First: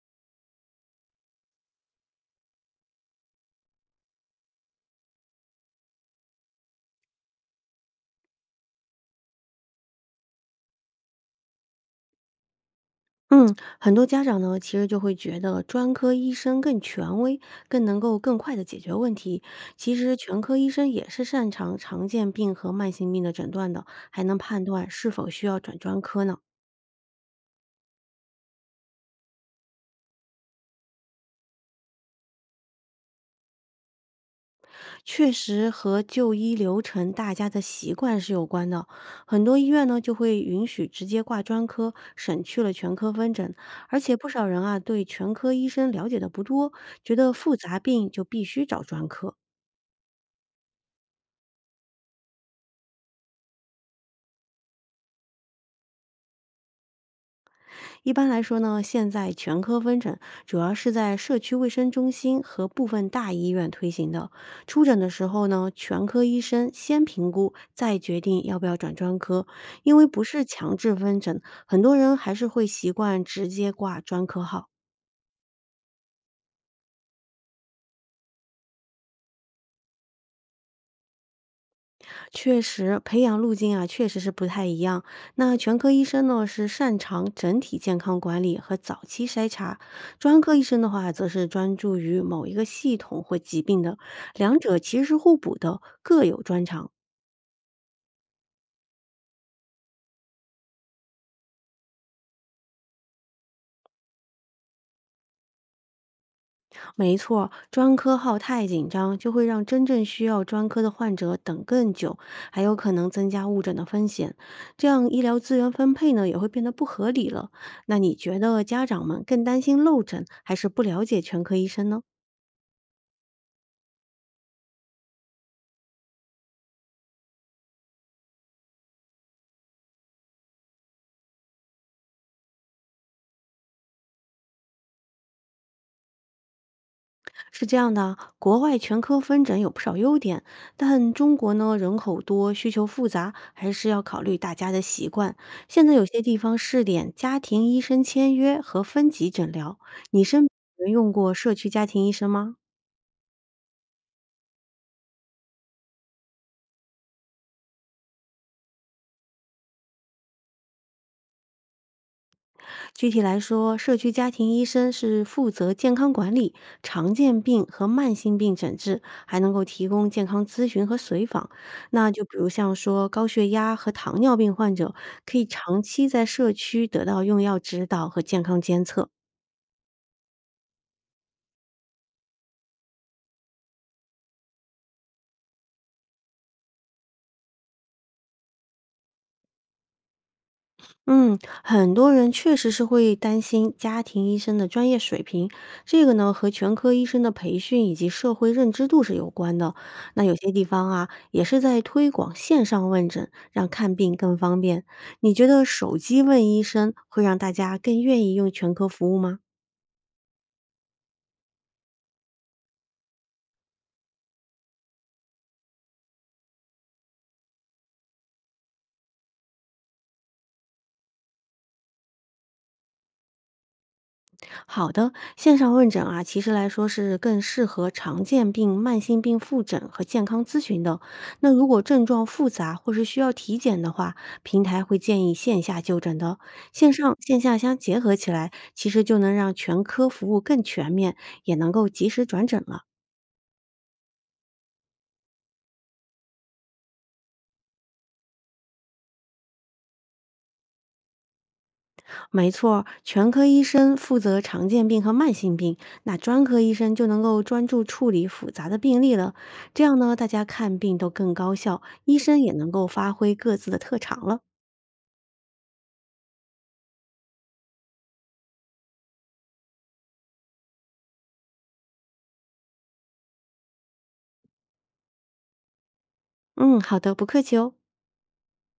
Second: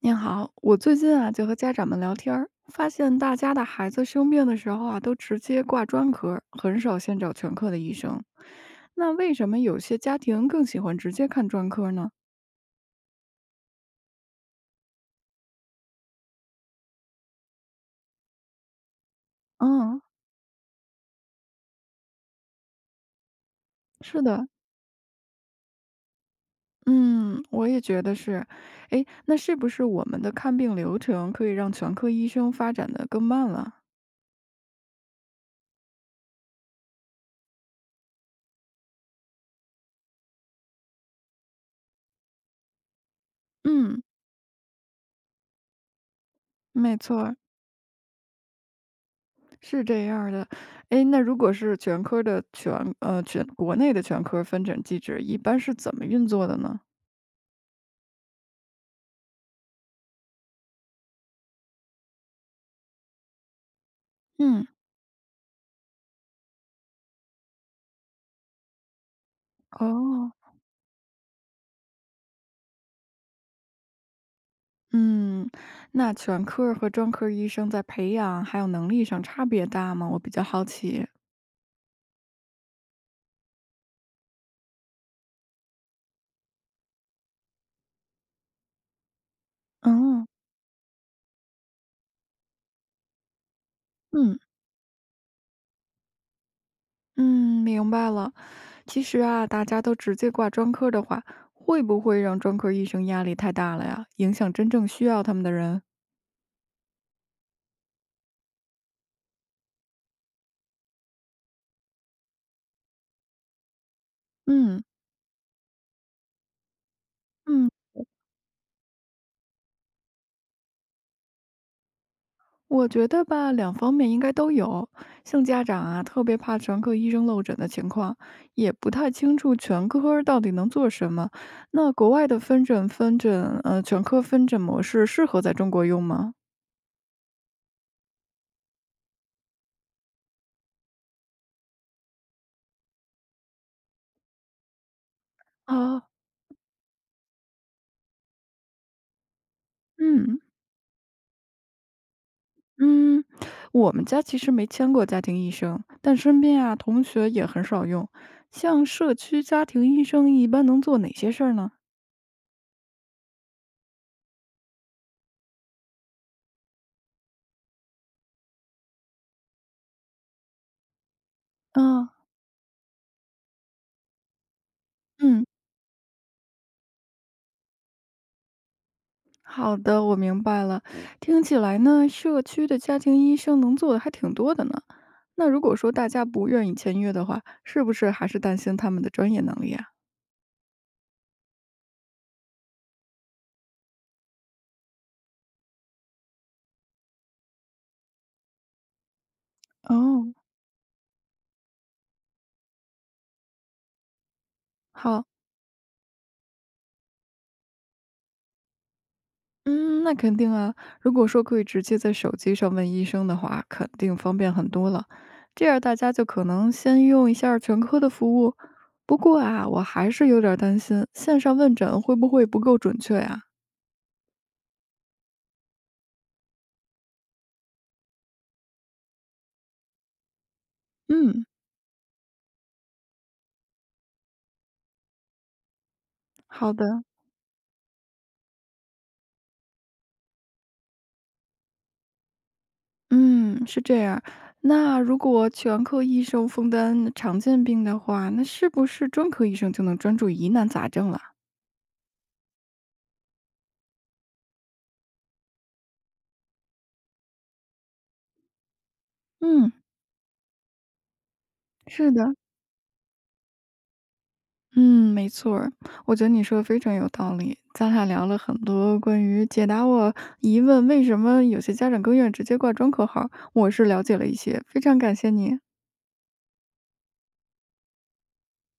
您好，我最近啊就和家长们聊天儿，发现大家的孩子生病的时候啊，都直接挂专科儿，很少先找全科的医生。那为什么有些家庭更喜欢直接看专科儿呢？嗯，很多家长呢，其实就会觉得专科医生更权威，更能够更快的解决问题。其嗯，实全科医生也是擅长常见病和慢性病的诊断的，是还能的，判断是否需要转专科呢。嗯，我也觉得是。诶，那是不是我们的看病流程可以让全科医生发展的更慢了？确实和就医流程、大家的习惯是有关的。很多医院呢就会允许直接挂专科，省去了全科分诊。而嗯，且不少人啊对全科医生了解的不多，没觉错得儿，复杂病就必须找专科。是这样儿的。诶，那如果是全国内的全科儿分诊机制，一般是怎么运作的呢？一般来说呢，现在全科分诊主要是在社区卫生中心和部分大医院推行的。嗯。出诊的时候呢，全科医生先评估，再决定要不要转专科。因为不哦。是强制分诊，很多人还是会习惯直接挂专科号。嗯，那全科儿和专科儿医生在培养还有能力上差别大吗？我比较好奇。确实，培养路径啊，确实是不太一样。那全科医生呢，是擅长整体健康管理和早期筛查；嗯专科医生的话，则是专注于某一个系统或疾病的。嗯。两者其实是互补的，各有专长。嗯，明白了。其实啊，大家都直接挂专科的话，会不会让专科医生压力太大了呀？影响真正需要他们的人？没错，专科号太紧张，就会让真正需要专科的患者等更久，还有可能增加误诊的风险。嗯。这样医疗资源分配呢，也会变得不合理了。嗯。那你觉得家长们更担心漏诊，还是不了解全科医生呢？我觉得吧，两方面应该都有。像家长啊，特别怕全科医生漏诊的情况，也不太清楚全科儿到底能做什么。那国外的分诊分诊，呃，全科分诊模式适合在中国用吗？是这样的，国外全科分诊有不少优点，但中国呢人口多，需求复杂，还是要考虑大家的习惯。现在有啊，些地方试点家庭医生签约和分级诊疗，你嗯身边有人用过社区家庭医生吗？嗯，我们家其实没签过家庭医生，但身边啊同学也很少用。像社区家庭医生一般能做哪些事儿呢？具体来说，社区家庭医生是负责健康管理、常见病和慢性病诊治，还能够提供健康咨询和随访。那啊就比如像说高血压和糖尿病患者，可嗯。以长期在社区得到用药指导和健康监测。好的，我明白了。嗯，听起来呢，社区的家庭医生能做的还挺多的呢。那如果说大家不愿意签约的话，是不是还是担心他们的专业能力啊？嗯，很多人确实是会担心家庭医生的专业水平，这个呢和全科医生的培训以及社会认知度是有关的。那哦，有些地方啊，也是在推广线上问诊，让看病更方便。好，你觉得手机问医生会让大家更愿意用全科服务吗？嗯，那肯定啊。如果说可以直接在手机上问医生的话，肯定方便很多了。这样大家就可能先用一下儿全科的服务。不过啊，我还是有点儿担心线上问诊会不会不够准确呀、好的，线上问诊啊，其实来说是更适合常见病、慢性病复诊和健康咨询的。嗯，那如果症状复杂或是需要体检的话，平台会建议线下就诊的。好线的。上线下相结合起来，其实就能让全科服务更全面，也能够及时转诊了。嗯，是这样。那如果全科医生分担常见病的话，那是不是专科医生就能专注疑难杂症了？没错，全科医生负责常见病和慢性病，那专科医生就能够专注处理复杂的病例了。嗯，这样呢，大家看病都更高效，是医的，生也能够发挥各自的特长了。嗯，没错儿，我觉得你说的非常有道理。咱俩聊了很多，关于解答我疑问，为什么有些家长更愿意直接挂专科号儿，我是了解了一些，非常感谢你。嗯，好的，不客气哦。